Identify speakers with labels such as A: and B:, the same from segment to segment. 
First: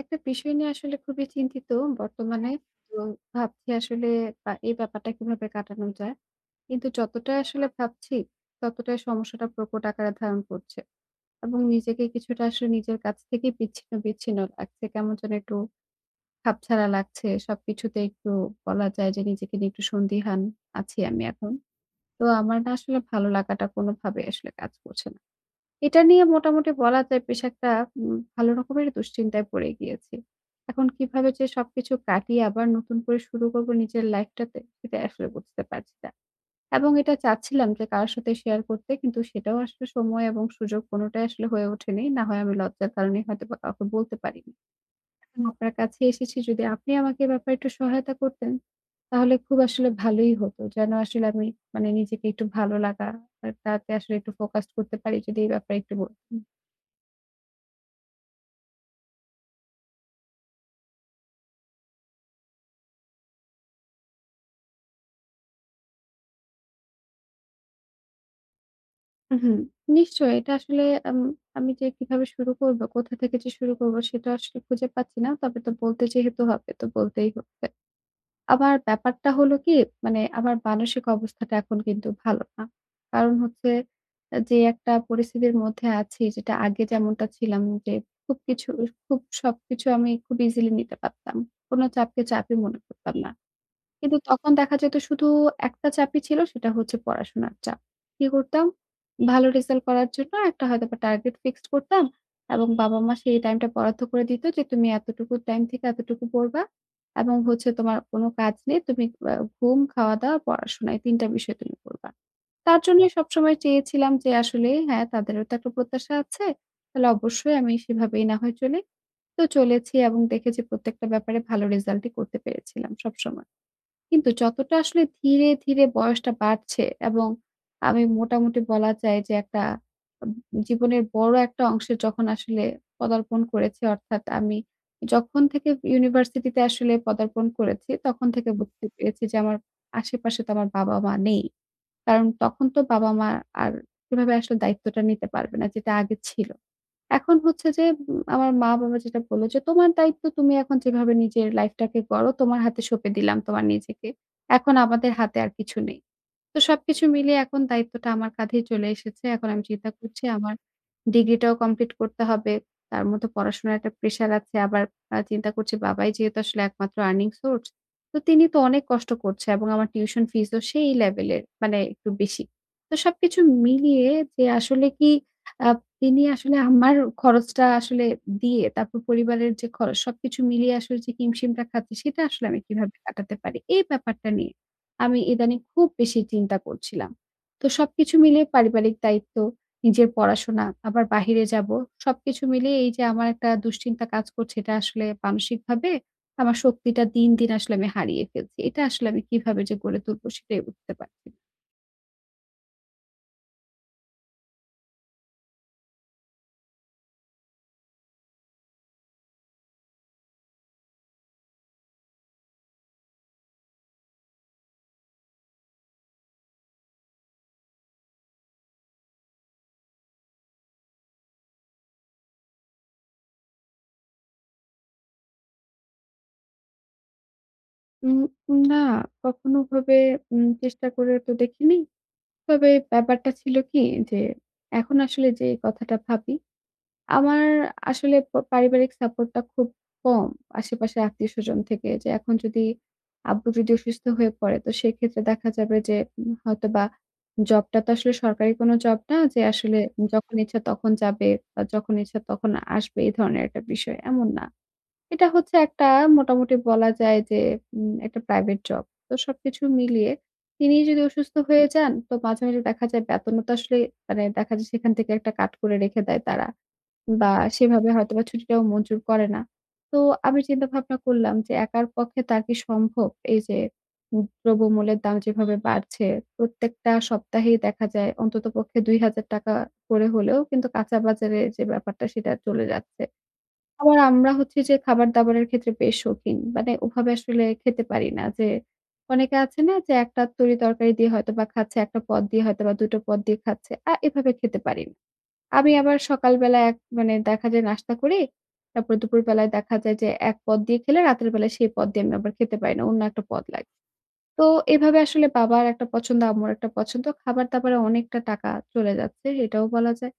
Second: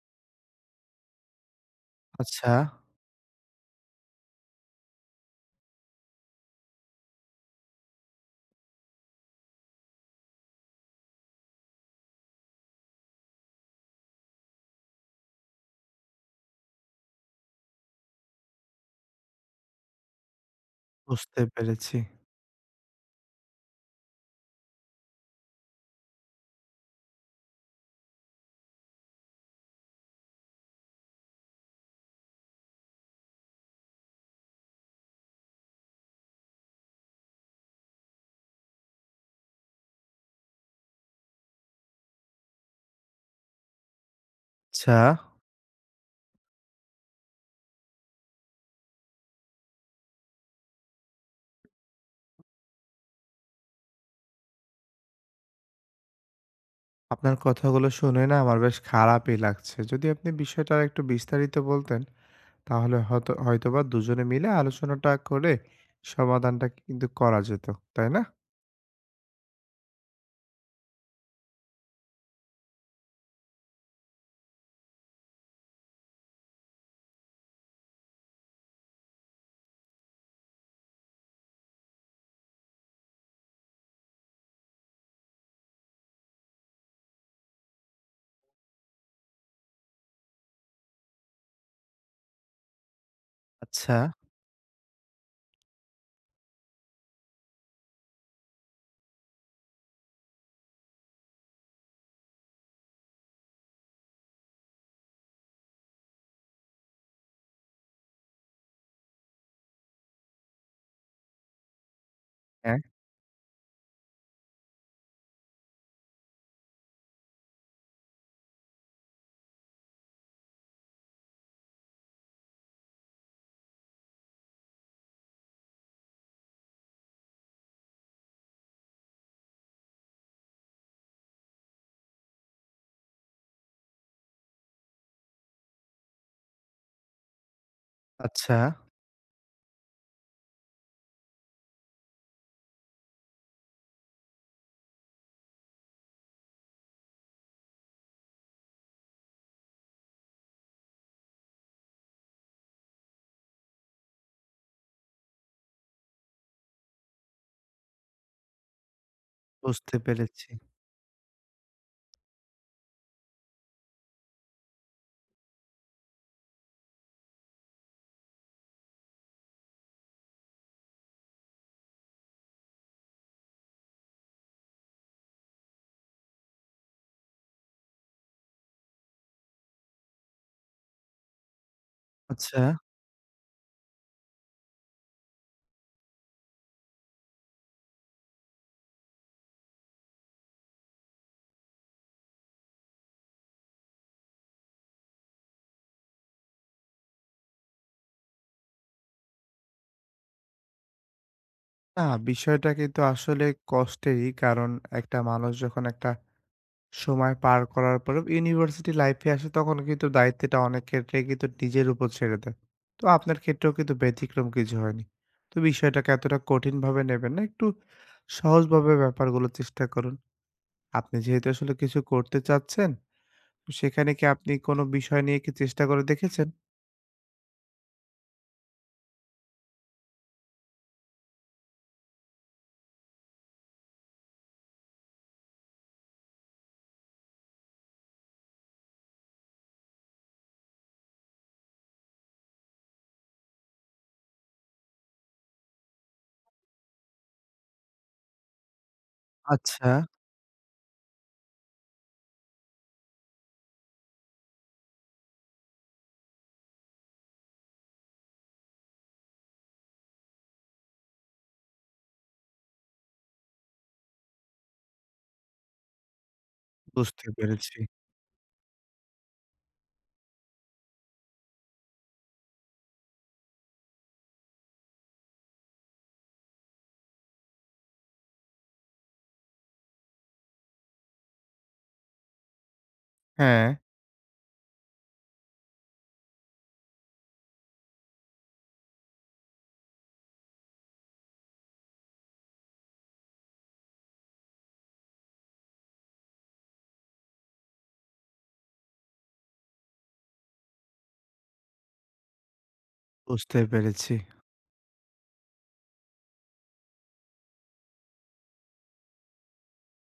A: একটা বিষয় নিয়ে আসলে খুবই চিন্তিত
B: আচ্ছা,
A: বর্তমানে। তো ভাবছি আসলে বা এই ব্যাপারটা কিভাবে কাটানো যায়। কিন্তু যতটা আসলে ভাবছি, ততটাই সমস্যাটা প্রকট আকারে ধারণ করছে। এবং নিজেকে কিছুটা আসলে নিজের কাছ থেকেই বিচ্ছিন্ন, বিচ্ছিন্ন লাগছে। কেমন যেন একটু খাপছাড়া লাগছে। সবকিছুতে একটু বলা যায় যে নিজেকে নিয়ে একটু সন্দিহান আছি আমি
B: বুঝতে
A: এখন।
B: পেরেছি।
A: তো আমার না আসলে ভালো লাগাটা কোনোভাবে আসলে কাজ করছে না। এটা নিয়ে মোটামুটি বলা যায় বেশ একটা ভালো রকমের দুশ্চিন্তায় পড়ে গিয়েছি। এখন কিভাবে যে সবকিছু কাটিয়ে আবার নতুন করে শুরু করব নিজের লাইফটাতে, সেটা আসলে বুঝতে পারছি না। এবং এটা চাচ্ছিলাম যে কারো সাথে শেয়ার করতে কিন্তু সেটাও আসলে সময় এবং সুযোগ কোনটাই আসলে হয়ে ওঠেনি। না হয় আমি লজ্জার কারণে হয়তোবা কাউকে বলতে পারিনি।
B: আচ্ছা,
A: এখন আপনার কাছে এসেছি যদি আপনি আমাকে এ ব্যাপারে একটু সহায়তা করতেন, তাহলে খুব আসলে ভালোই হতো। যেন আসলে আমি মানে নিজেকে একটু ভালো লাগা আর তাতে আসলে একটু ফোকাসড করতে পারি যদি এই ব্যাপারে একটু বলতেন।
B: আপনার কথাগুলো শুনে না আমার বেশ খারাপই লাগছে। যদি আপনি বিষয়টা আরেকটু বিস্তারিত বলতেন, তাহলে হয়তোবা দুজনে মিলে আলোচনাটা করে সমাধানটা কিন্তু করা যেত। তাই না?
A: হুম, নিশ্চয়ই। এটা আসলে আম আমি যে কিভাবে শুরু করব, কোথা থেকে যে শুরু করব সেটা আসলে খুঁজে পাচ্ছি না। তবে তো বলতে যেহেতু হবে তো বলতেই হবে। আমার ব্যাপারটা হলো কি মানে আমার মানসিক অবস্থাটা এখন কিন্তু ভালো না। কারণ হচ্ছে যে একটা পরিস্থিতির মধ্যে আছি যেটা আগে যেমনটা ছিলাম যে খুব কিছু খুব সবকিছু আমি খুব ইজিলি নিতে পারতাম। কোন চাপকে চাপই মনে করতাম না।
B: আচ্ছা,
A: কিন্তু তখন দেখা যেত শুধু একটা চাপই ছিল সেটা হচ্ছে পড়াশোনার চাপ। কি করতাম? ভালো রেজাল্ট করার জন্য একটা হয়তোবা টার্গেট ফিক্সড করতাম এবং বাবা-মা সেই টাইমটা বরাদ্দ করে দিত যে, "তুমি এতটুকু টাইম থেকে এতটুকু পড়বা এবং হচ্ছে তোমার কোনো কাজ নেই। তুমি আ ঘুম, খাওয়া-দাওয়া, পড়াশোনা এই ৩ টা বিষয় তুমি করবা।"
B: হ্যাঁ,
A: তার জন্যই সবসময় চেয়েছিলাম যে আসলে হ্যাঁ, তাদেরও তো একটা প্রত্যাশা আছে। তাহলে অবশ্যই আমি সেভাবেই না হয় চলি। তো চলেছি এবং দেখেছি প্রত্যেকটা ব্যাপারে ভালো রেজাল্টই করতে পেরেছিলাম সবসময়। কিন্তু যতটা আসলে ধীরে, ধীরে বয়সটা বাড়ছে এবং আমি মোটামুটি বলা যায় যে একটা আব জীবনের বড় একটা অংশে যখন আসলে পদার্পণ করেছি অর্থাৎ আমি যখন থেকে ইউনিভার্সিটিতে আসলে পদার্পণ করেছি, তখন থেকে
B: আচ্ছা,
A: বুঝতে পেরেছি যে আমার আশেপাশে তো আমার বাবা-মা নেই। কারণ তখন তো বাবা-মা আর সেভাবে আসলে দায়িত্বটা নিতে পারবে না যেটা আগে ছিল। এখন হচ্ছে যে আমার মা-বাবা যেটা বলল যে, "তোমার দায়িত্ব তুমি এখন যেভাবে নিজের লাইফটাকে গড়ো, তোমার হাতে সঁপে দিলাম তোমার নিজেকে। এখন আমাদের হাতে আর কিছু নেই।" তো সবকিছু মিলিয়ে এখন দায়িত্বটা আমার কাঁধেই চলে এসেছে। এখন আমি চিন্তা
B: বুঝতে
A: করছি
B: পেরেছি।
A: আমার ডিগ্রিটাও কমপ্লিট করতে হবে। তার মধ্যে পড়াশোনার একটা প্রেশার আছে। আবার চিন্তা করছি বাবাই যেহেতু আসলে একমাত্র আর্নিং সোর্স, তো তিনি তো অনেক কষ্ট করছে এবং আমার টিউশন ফিসও সেই লেভেলের মানে একটু বেশি। তো সবকিছু মিলিয়ে যে আসলে কি আ তিনি আসলে আমার খরচটা আসলে দিয়ে তারপর পরিবারের যে খরচ সবকিছু মিলিয়ে আসলে যে হিমশিমটা খাচ্ছি সেটা আসলে
B: আচ্ছা,
A: আমি কিভাবে কাটাতে পারি? এই ব্যাপারটা নিয়ে। আমি ইদানিং খুব বেশি চিন্তা করছিলাম। তো সবকিছু মিলিয়ে পারিবারিক দায়িত্ব, নিজের পড়াশোনা, আবার বাহিরে যাবো। সবকিছু মিলিয়ে এই যে আমার একটা দুশ্চিন্তা কাজ করছে, এটা আসলে মানসিকভাবে আমার শক্তিটা দিন, দিন আসলে আমি হারিয়ে ফেলছি। এটা আসলে আমি কিভাবে যে গড়ে তুলবো সেটাই বুঝতে পারছি না।
B: না, বিষয়টা কিন্তু আসলে কষ্টেরই। কারণ একটা মানুষ যখন একটা সময় পার করার পরেও ইউনিভার্সিটি লাইফে আসে, তখন কিন্তু দায়িত্বটা অনেক ক্ষেত্রে কিন্তু নিজের উপর ছেড়ে দেয়। তো আপনার ক্ষেত্রেও কিন্তু ব্যতিক্রম কিছু হয়নি। তো বিষয়টাকে এতটা কঠিনভাবে নেবেন না। একটু সহজভাবে ব্যাপারগুলো চেষ্টা করুন। আপনি যেহেতু আসলে কিছু করতে চাচ্ছেন, তো সেখানে কি আপনি কোনো বিষয় নিয়ে কি চেষ্টা করে দেখেছেন?
A: উম না, কখনো ভাবে চেষ্টা করে তো দেখিনি। তবে ব্যাপারটা ছিল কি যে, এখন আসলে যে কথাটা ভাবি আমার আসলে পারিবারিক সাপোর্টটা খুব কম। আশেপাশের আত্মীয়স্বজন থেকে যে এখন যদি আব্বু যদি অসুস্থ হয়ে পড়ে তো সেক্ষেত্রে দেখা যাবে যে হয়তোবা জবটা তো আসলে সরকারি কোনো জব না যে আসলে
B: আচ্ছা,
A: যখন ইচ্ছা তখন যাবে বা যখন ইচ্ছা তখন আসবে এই ধরনের একটা বিষয়, এমন না। এটা হচ্ছে একটা মোটামুটি বলা যায় যে একটা প্রাইভেট জব। তো সবকিছু মিলিয়ে তিনি যদি অসুস্থ হয়ে যান তো মাঝে, মাঝে দেখা যায় বেতনও তো আসলে মানে দেখা যায় সেখান থেকে একটা কাট করে রেখে দেয় তারা।
B: বুঝতে
A: বা
B: পেরেছি।
A: সেভাবে হয়তোবা ছুটিটাও মঞ্জুর করে না। তো আমি চিন্তা ভাবনা করলাম যে একার পক্ষে তার কি সম্ভব? এই যে দ্রব্যমূল্যের দাম যেভাবে বাড়ছে, প্রত্যেকটা সপ্তাহেই দেখা যায় অন্ততপক্ষে ৳২,০০০ করে হলেও কিন্তু কাঁচা বাজারে যে ব্যাপারটা সেটা চলে যাচ্ছে।
B: হ্যাঁ।
A: আবার আমরা হচ্ছি যে খাবার-দাবারের ক্ষেত্রে বেশ শৌখিন। মানে ওভাবে আসলে খেতে পারি না যে অনেকে আছে না যে একটা তরি তরকারি দিয়ে হয়তোবা খাচ্ছে, একটা পদ দিয়ে হয়তোবা ২ টো পদ দিয়ে খাচ্ছে। এভাবে খেতে পারি না। আমি আবার সকালবেলা এক মানে দেখা যায় নাস্তা করি। তারপর দুপুরবেলায় দেখা যায় যে এক পদ দিয়ে খেলে রাতের বেলায় সেই পদ দিয়ে আমি আবার খেতে পারি না। অন্য একটা পদ
B: বুঝতে
A: লাগে।
B: পেরেছি।
A: তো এভাবে আসলে বাবার একটা পছন্দ, আম্মুর একটা পছন্দ। খাবার-দাবারে অনেকটা টাকা চলে যাচ্ছে এটাও বলা যায়।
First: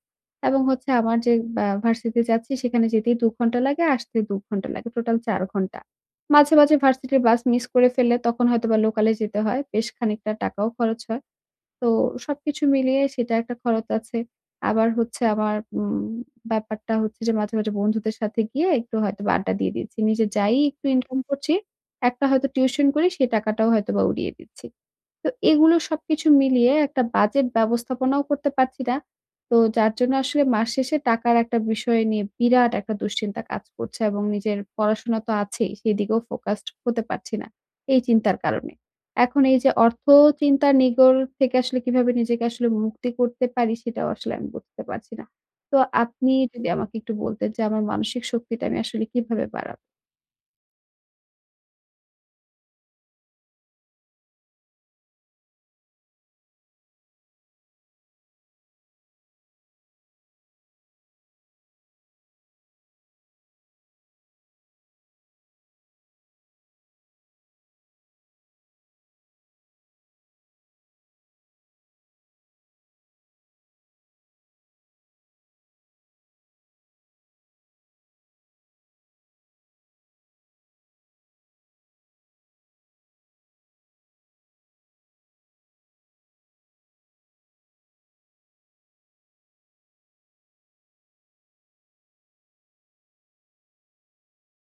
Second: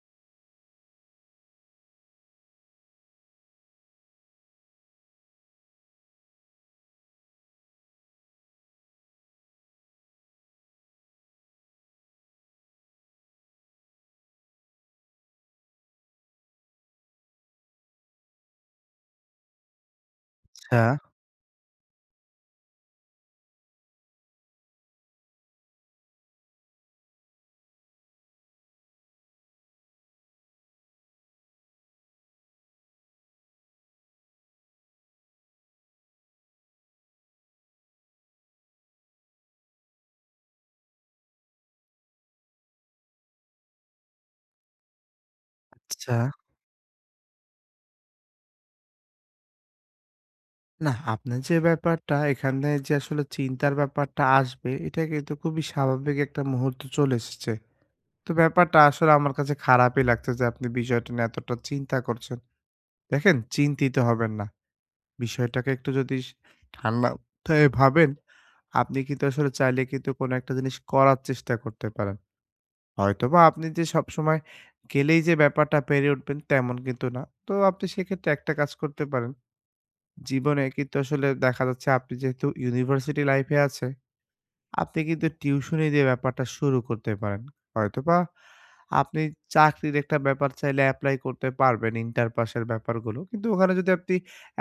A: এবং হচ্ছে আমার যে বা ভার্সিটি যাচ্ছি সেখানে যেতেই ২ ঘন্টা লাগে, আসতে ২ ঘন্টা লাগে। টোটাল ৪ ঘন্টা। মাঝে, মাঝে ভার্সিটির বাস মিস করে ফেললে তখন হয়তোবা লোকালে যেতে হয়। বেশ খানিকটা টাকাও খরচ হয়। তো সবকিছু মিলিয়ে সেটা একটা খরচ আছে। আবার হচ্ছে আমার ব্যাপারটা হচ্ছে যে মাঝে, মাঝে বন্ধুদের সাথে গিয়ে একটু হয়তোবা আড্ডা দিয়ে দিচ্ছি। নিজে যাই
B: আচ্ছা,
A: একটু ইনকাম করছি, একটা হয়তো টিউশন করি সেই টাকাটাও হয়তোবা উড়িয়ে দিচ্ছি। তো এগুলো সবকিছু মিলিয়ে একটা বাজেট ব্যবস্থাপনাও করতে পারছি না। তো যার জন্য আসলে মাস শেষে টাকার একটা বিষয় নিয়ে বিরাট একটা দুশ্চিন্তা কাজ করছে এবং নিজের পড়াশোনা তো আছেই, সেদিকেও ফোকাসড হতে পারছি না এই চিন্তার কারণে। এখন এই যে অর্থ চিন্তার নিগড় থেকে আসলে কিভাবে নিজেকে আসলে মুক্তি করতে পারি সেটাও আসলে আমি বুঝতে পারছি না। তো
B: আচ্ছা।
A: আপনি যদি আমাকে একটু বলতেন যে আমার মানসিক শক্তিটা আমি আসলে কিভাবে বাড়াবো?
B: না, আপনার যে ব্যাপারটা এখানে যে আসলে চিন্তার ব্যাপারটা আসবে, এটা কিন্তু খুবই স্বাভাবিক একটা মুহূর্ত চলে এসেছে। তো ব্যাপারটা আসলে আমার কাছে খারাপই লাগছে যে আপনি বিষয়টা নিয়ে এতটা চিন্তা করছেন। দেখেন চিন্তিত হবেন না। বিষয়টাকে একটু যদি ঠান্ডা মাথায় ভাবেন, আপনি কিন্তু আসলে চাইলে কিন্তু কোনো একটা জিনিস করার চেষ্টা করতে পারেন। হয়তোবা আপনি যে সবসময় গেলেই যে ব্যাপারটা পেরে উঠবেন তেমন কিন্তু না। তো আপনি সেক্ষেত্রে একটা কাজ করতে পারেন। জীবনে কিন্তু আসলে দেখা যাচ্ছে আপনি যেহেতু ইউনিভার্সিটি লাইফে আছেন, আপনি কিন্তু টিউশনি দিয়ে ব্যাপারটা শুরু করতে পারেন। হয়তোবা আপনি চাকরির একটা ব্যাপার চাইলে এপ্লাই করতে পারবেন, ইন্টার পাসের ব্যাপারগুলো। কিন্তু ওখানে যদি আপনি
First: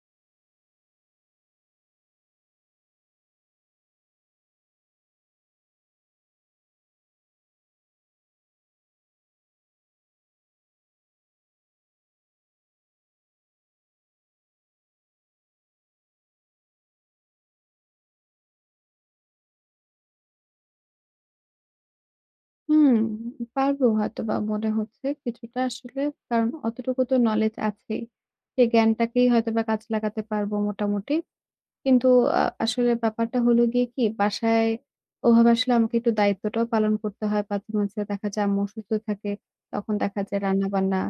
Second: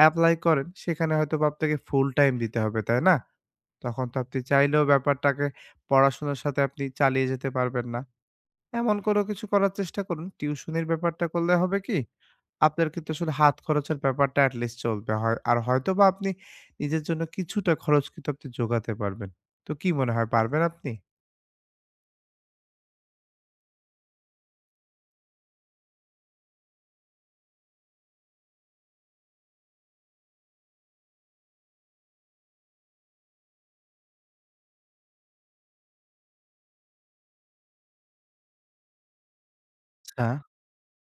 B: এপ্লাই করেন, সেখানে হয়তোবা আপনাকে ফুল টাইম দিতে হবে, তাই না? তখন তো আপনি চাইলেও ব্যাপারটাকে পড়াশোনার সাথে আপনি চালিয়ে যেতে পারবেন না। এমন কোনো কিছু করার চেষ্টা করুন। টিউশনির ব্যাপারটা করলে হবে কি, আপনার কিন্তু আসলে হাত খরচের ব্যাপারটা at least চলবে। হয় আর হয়তোবা আপনি নিজের জন্য কিছুটা খরচ কিন্তু আপনি যোগাতে পারবেন। তো কি মনে হয় পারবেন আপনি?
A: হুম, পারবো হয়তোবা মনে হচ্ছে কিছুটা আসলে। কারণ অতটুকু তো নলেজ আছেই। সেই জ্ঞানটাকেই হয়তোবা কাজে লাগাতে পারবো মোটামুটি। কিন্তু আসলে ব্যাপারটা হলো গিয়ে কি বাসায় ওভাবে আসলে আমাকে একটু দায়িত্বটাও পালন করতে হয়। মাঝে, মাঝে দেখা যায় আম্মু অসুস্থ থাকে। তখন দেখা
B: আচ্ছা,
A: যায় রান্না-বান্না,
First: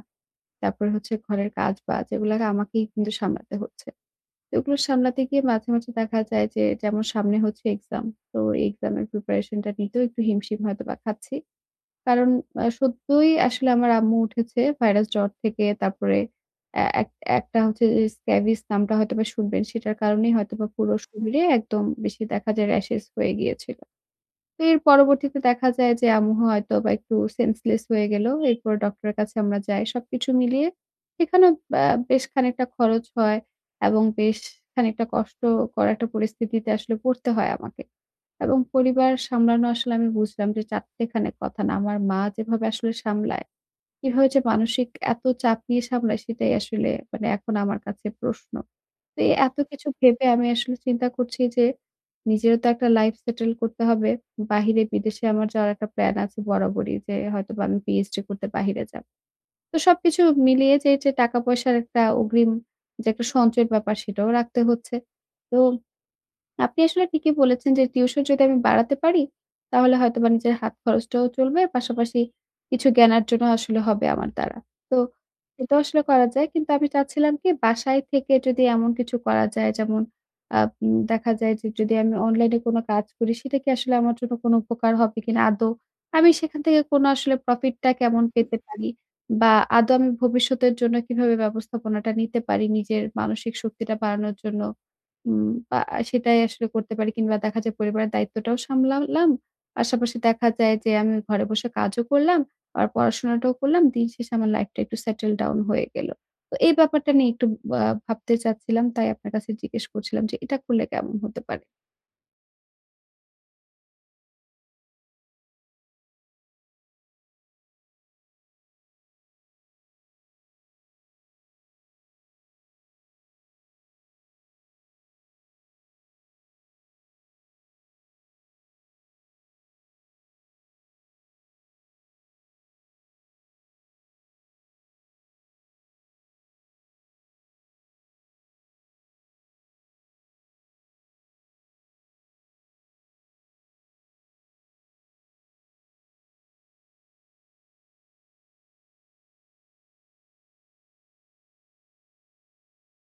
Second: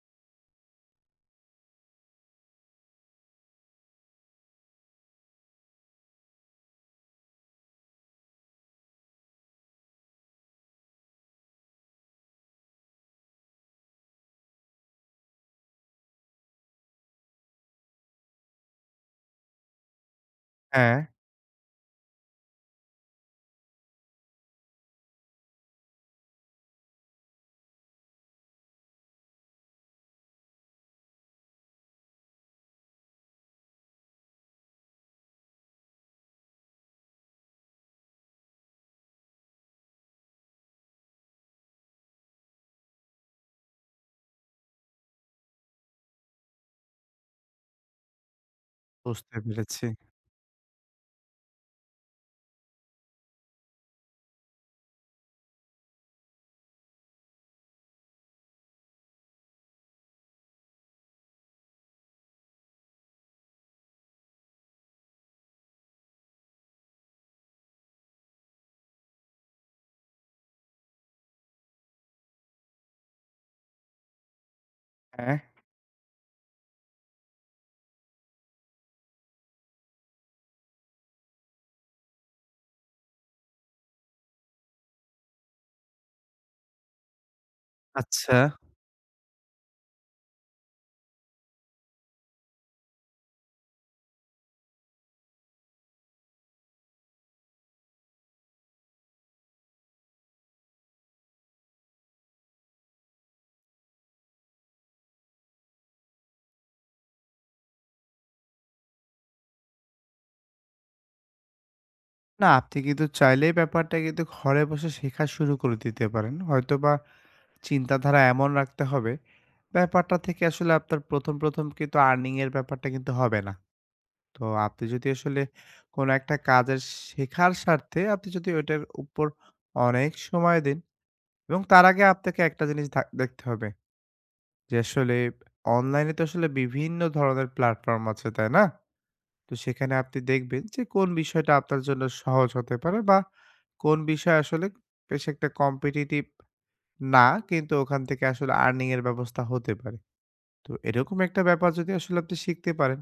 A: তারপরে হচ্ছে ঘরের কাজ-বাজ এগুলা আমাকেই কিন্তু সামলাতে হচ্ছে। এগুলো সামলাতে গিয়ে মাঝে, মাঝে দেখা যায় যে যেমন সামনে হচ্ছে এক্সাম। তো এক্সামের প্রিপারেশনটা নিতেও একটু হিমশিম হয়তোবা খাচ্ছি। কারণ সদ্যই আসলে আমার আম্মু উঠেছে ভাইরাস জ্বর থেকে। তারপরে অ্যা এক একটা হচ্ছে যে স্ক্যাবিস নামটা হয়তোবা শুনবেন, সেটার কারণেই হয়তোবা পুরো
B: হ্যাঁ।
A: শরীরে একদম বেশি দেখা যায় র‍্যাশেস হয়ে গিয়েছিল। তো এর পরবর্তীতে দেখা যায় যে আম্মু হয়তোবা একটু সেন্সলেস হয়ে গেল। এরপর ডক্টরের কাছে আমরা যাই। সবকিছু মিলিয়ে সেখানেও বেশ খানিকটা খরচ হয় এবং বেশ খানিকটা কষ্টকর একটা পরিস্থিতিতে আসলে পড়তে হয় আমাকে। এবং পরিবার সামলানো আসলে আমি বুঝলাম যে চারটেখানি কথা না। আমার মা যেভাবে আসলে সামলায়, কিভাবে যে মানসিক এত চাপ নিয়ে সামলায় সেটাই আসলে মানে এখন আমার কাছে প্রশ্ন। তো এই
B: বুঝতে
A: এত
B: পেরেছি।
A: কিছু ভেবে আমি আসলে চিন্তা করছি যে নিজেরও তো একটা লাইফ সেটেল করতে হবে। বাহিরে বিদেশে আমার যাওয়ার একটা প্ল্যান আছে বরাবরই যে হয়তোবা আমি পিএইচডি করতে বাহিরে যাব। তো সবকিছু মিলিয়ে যে টাকা পয়সার একটা অগ্রিম যে একটা সঞ্চয়ের ব্যাপার সেটাও রাখতে হচ্ছে। তো আপনি আসলে ঠিকই বলেছেন যে টিউশন যদি আমি বাড়াতে পারি, তাহলে হয়তোবা নিজের হাত খরচটাও চলবে। পাশাপাশি কিছু জ্ঞান অর্জনও আসলে হবে আমার দ্বারা। তো
B: হ্যাঁ।
A: এটাও আসলে করা যায়। কিন্তু আমি চাচ্ছিলাম কি বাসায় থেকে যদি এমন কিছু করা যায় যেমন আ দেখা যায় যে যদি আমি অনলাইনে কোনো কাজ করি সেটা কি আসলে আমার জন্য কোনো উপকার হবে কিনা আদৌ? আমি সেখান থেকে কোনো আসলে প্রফিটটা কেমন
B: আচ্ছা।
A: পেতে পারি? বা আদৌ আমি ভবিষ্যতের জন্য কিভাবে ব্যবস্থাপনাটা নিতে পারি নিজের মানসিক শক্তিটা বাড়ানোর জন্য? উম আ সেটাই আসলে করতে পারি কিংবা দেখা যায় পরিবারের দায়িত্বটাও সামলালাম। পাশাপাশি দেখা যায় যে আমি ঘরে বসে কাজও করলাম, আর পড়াশোনাটাও করলাম। দিন শেষে আমার লাইফটা একটু সেটেল ডাউন হয়ে গেল। তো এই ব্যাপারটা নিয়ে একটু আ ভাবতে চাচ্ছিলাম। তাই আপনার কাছে জিজ্ঞেস করছিলাম যে এটা করলে কেমন হতে পারে?
B: না, আপনি কিন্তু চাইলেই ব্যাপারটা কিন্তু ঘরে বসে শেখা শুরু করে দিতে পারেন। হয়তোবা চিন্তাধারা এমন রাখতে হবে, ব্যাপারটা থেকে আসলে আপনার ১ম কিন্তু earning এর ব্যাপারটা কিন্তু হবে না। তো আপনি যদি আসলে কোনো একটা কাজের শেখার স্বার্থে আপনি যদি ওইটার উপর অনেক সময় দিন, এবং তার আগে আপনাকে একটা জিনিস দেখতে হবে যে আসলে অনলাইনে তো আসলে বিভিন্ন ধরনের প্ল্যাটফর্ম আছে, তাই না? তো সেখানে আপনি দেখবেন যে কোন বিষয়টা আপনার জন্য সহজ হতে পারে বা কোন বিষয় আসলে বেশ একটা কম্পিটিটিভ না, কিন্তু ওখান থেকে আসলে আর্নিং এর ব্যবস্থা হতে পারে। তো এরকম একটা ব্যাপার যদি আসলে আপনি শিখতে পারেন,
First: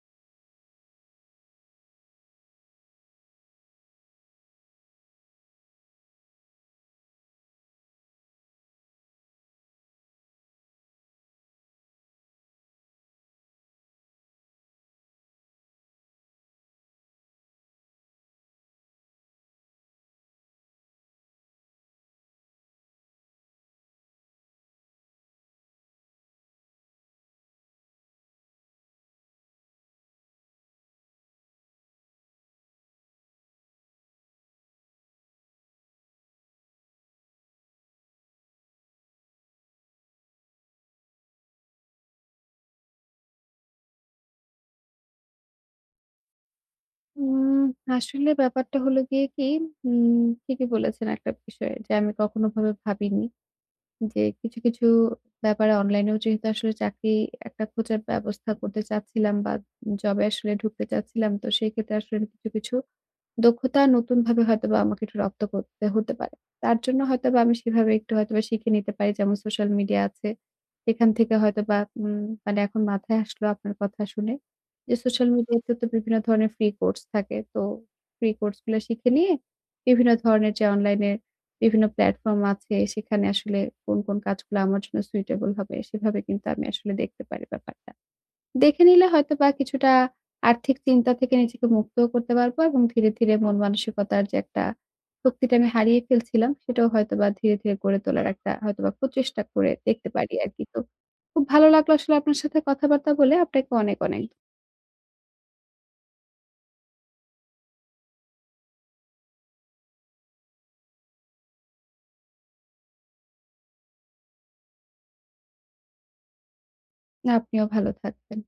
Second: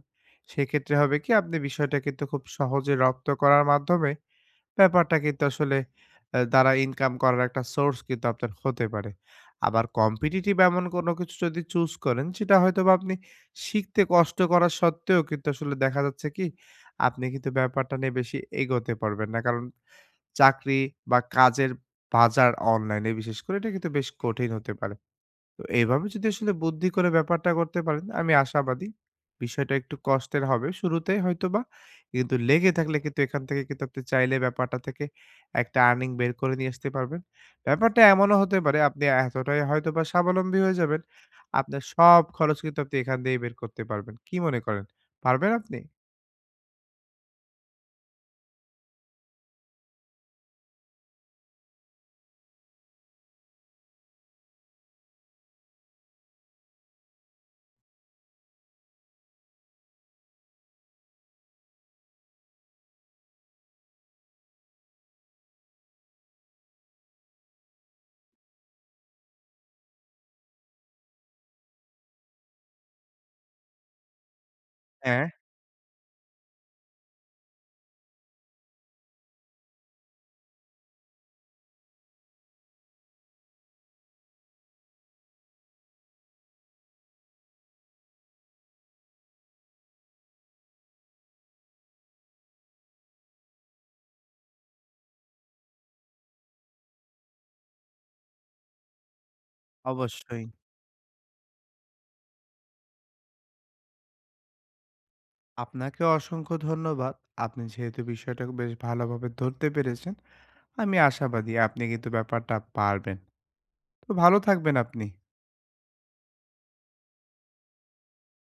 B: সেক্ষেত্রে হবে কি আপনি বিষয়টা কিন্তু খুব সহজে রপ্ত করার মাধ্যমে ব্যাপারটা কিন্তু আসলে দ্বারা ইনকাম করার একটা সোর্স কিন্তু আপনার হতে পারে। আবার কম্পিটিটিভ এমন কোনো কিছু যদি চুজ করেন, সেটা হয়তোবা আপনি শিখতে কষ্ট করা সত্ত্বেও কিন্তু আসলে দেখা যাচ্ছে কি আপনি কিন্তু ব্যাপারটা নিয়ে বেশি এগোতে পারবেন না। কারণ চাকরি বা কাজের বাজার অনলাইনে বিশেষ করে এটা কিন্তু বেশ কঠিন হতে পারে। তো এইভাবে যদি আসলে বুদ্ধি করে ব্যাপারটা করতে পারেন, আমি আশাবাদী বিষয়টা একটু কষ্টের হবে শুরুতে হয়তোবা, কিন্তু লেগে থাকলে কিন্তু এখান থেকে কিন্তু আপনি চাইলে ব্যাপারটা থেকে একটা আর্নিং বের করে নিয়ে আসতে পারবেন। ব্যাপারটা এমনও হতে পারে আপনি এতটাই হয়তোবা স্বাবলম্বী হয়ে যাবেন, আপনার সব খরচ কিন্তু আপনি এখান দিয়েই বের করতে পারবেন। কি মনে করেন, পারবেন আপনি?
A: উম আসলে ব্যাপারটা হলো গিয়ে কি, ঠিকই বলেছেন একটা বিষয় যে আমি কখনো ওভাবে ভাবিনি। যে কিছু, কিছু ব্যাপারে অনলাইনেও যেহেতু আসলে চাকরি একটা খোঁজার ব্যবস্থা করতে চাচ্ছিলাম বা জবে আসলে ঢুকতে চাচ্ছিলাম। তো সেক্ষেত্রে আসলে কিছু, কিছু দক্ষতা নতুনভাবে হয়তোবা আমাকে একটু রপ্ত করতে হতে পারে। তার জন্য হয়তোবা আমি সেভাবে একটু হয়তোবা শিখে নিতে পারি। যেমন সোশ্যাল মিডিয়া আছে। সেখান থেকে হয়তোবা মানে এখন মাথায় আসলো আপনার কথা শুনে। যে
B: হ্যাঁ,
A: সোশ্যাল মিডিয়াতে তো বিভিন্ন ধরনের ফ্রি কোর্স থাকে। তো ফ্রি কোর্স গুলো শিখে নিয়ে বিভিন্ন ধরনের যে অনলাইনে বিভিন্ন প্ল্যাটফর্ম আছে সেখানে আসলে কোন, কোন কাজগুলো আমার জন্য সুইটেবল হবে সেভাবে কিন্তু আমি আসলে দেখতে পারি ব্যাপারটা। দেখে নিলে হয়তোবা কিছুটা আর্থিক চিন্তা থেকে নিজেকে মুক্তও করতে পারবো এবং ধীরে, ধীরে মন মানসিকতার যে একটা শক্তিটা আমি হারিয়ে ফেলছিলাম, সেটাও হয়তোবা ধীরে, ধীরে গড়ে তোলার একটা হয়তোবা প্রচেষ্টা করে দেখতে পারি
B: অবশ্যই।
A: আরকি। তো খুব ভালো লাগলো আসলে আপনার সাথে কথাবার্তা বলে। আপনাকে অনেক, অনেক
B: আপনাকে অসংখ্য ধন্যবাদ। আপনি যেহেতু বিষয়টা বেশ ভালোভাবে ধরতে পেরেছেন, আমি আশাবাদী আপনি কিন্তু ব্যাপারটা পারবেন। তো ভালো থাকবেন আপনি।
A: আপনিও ভালো থাকবেন।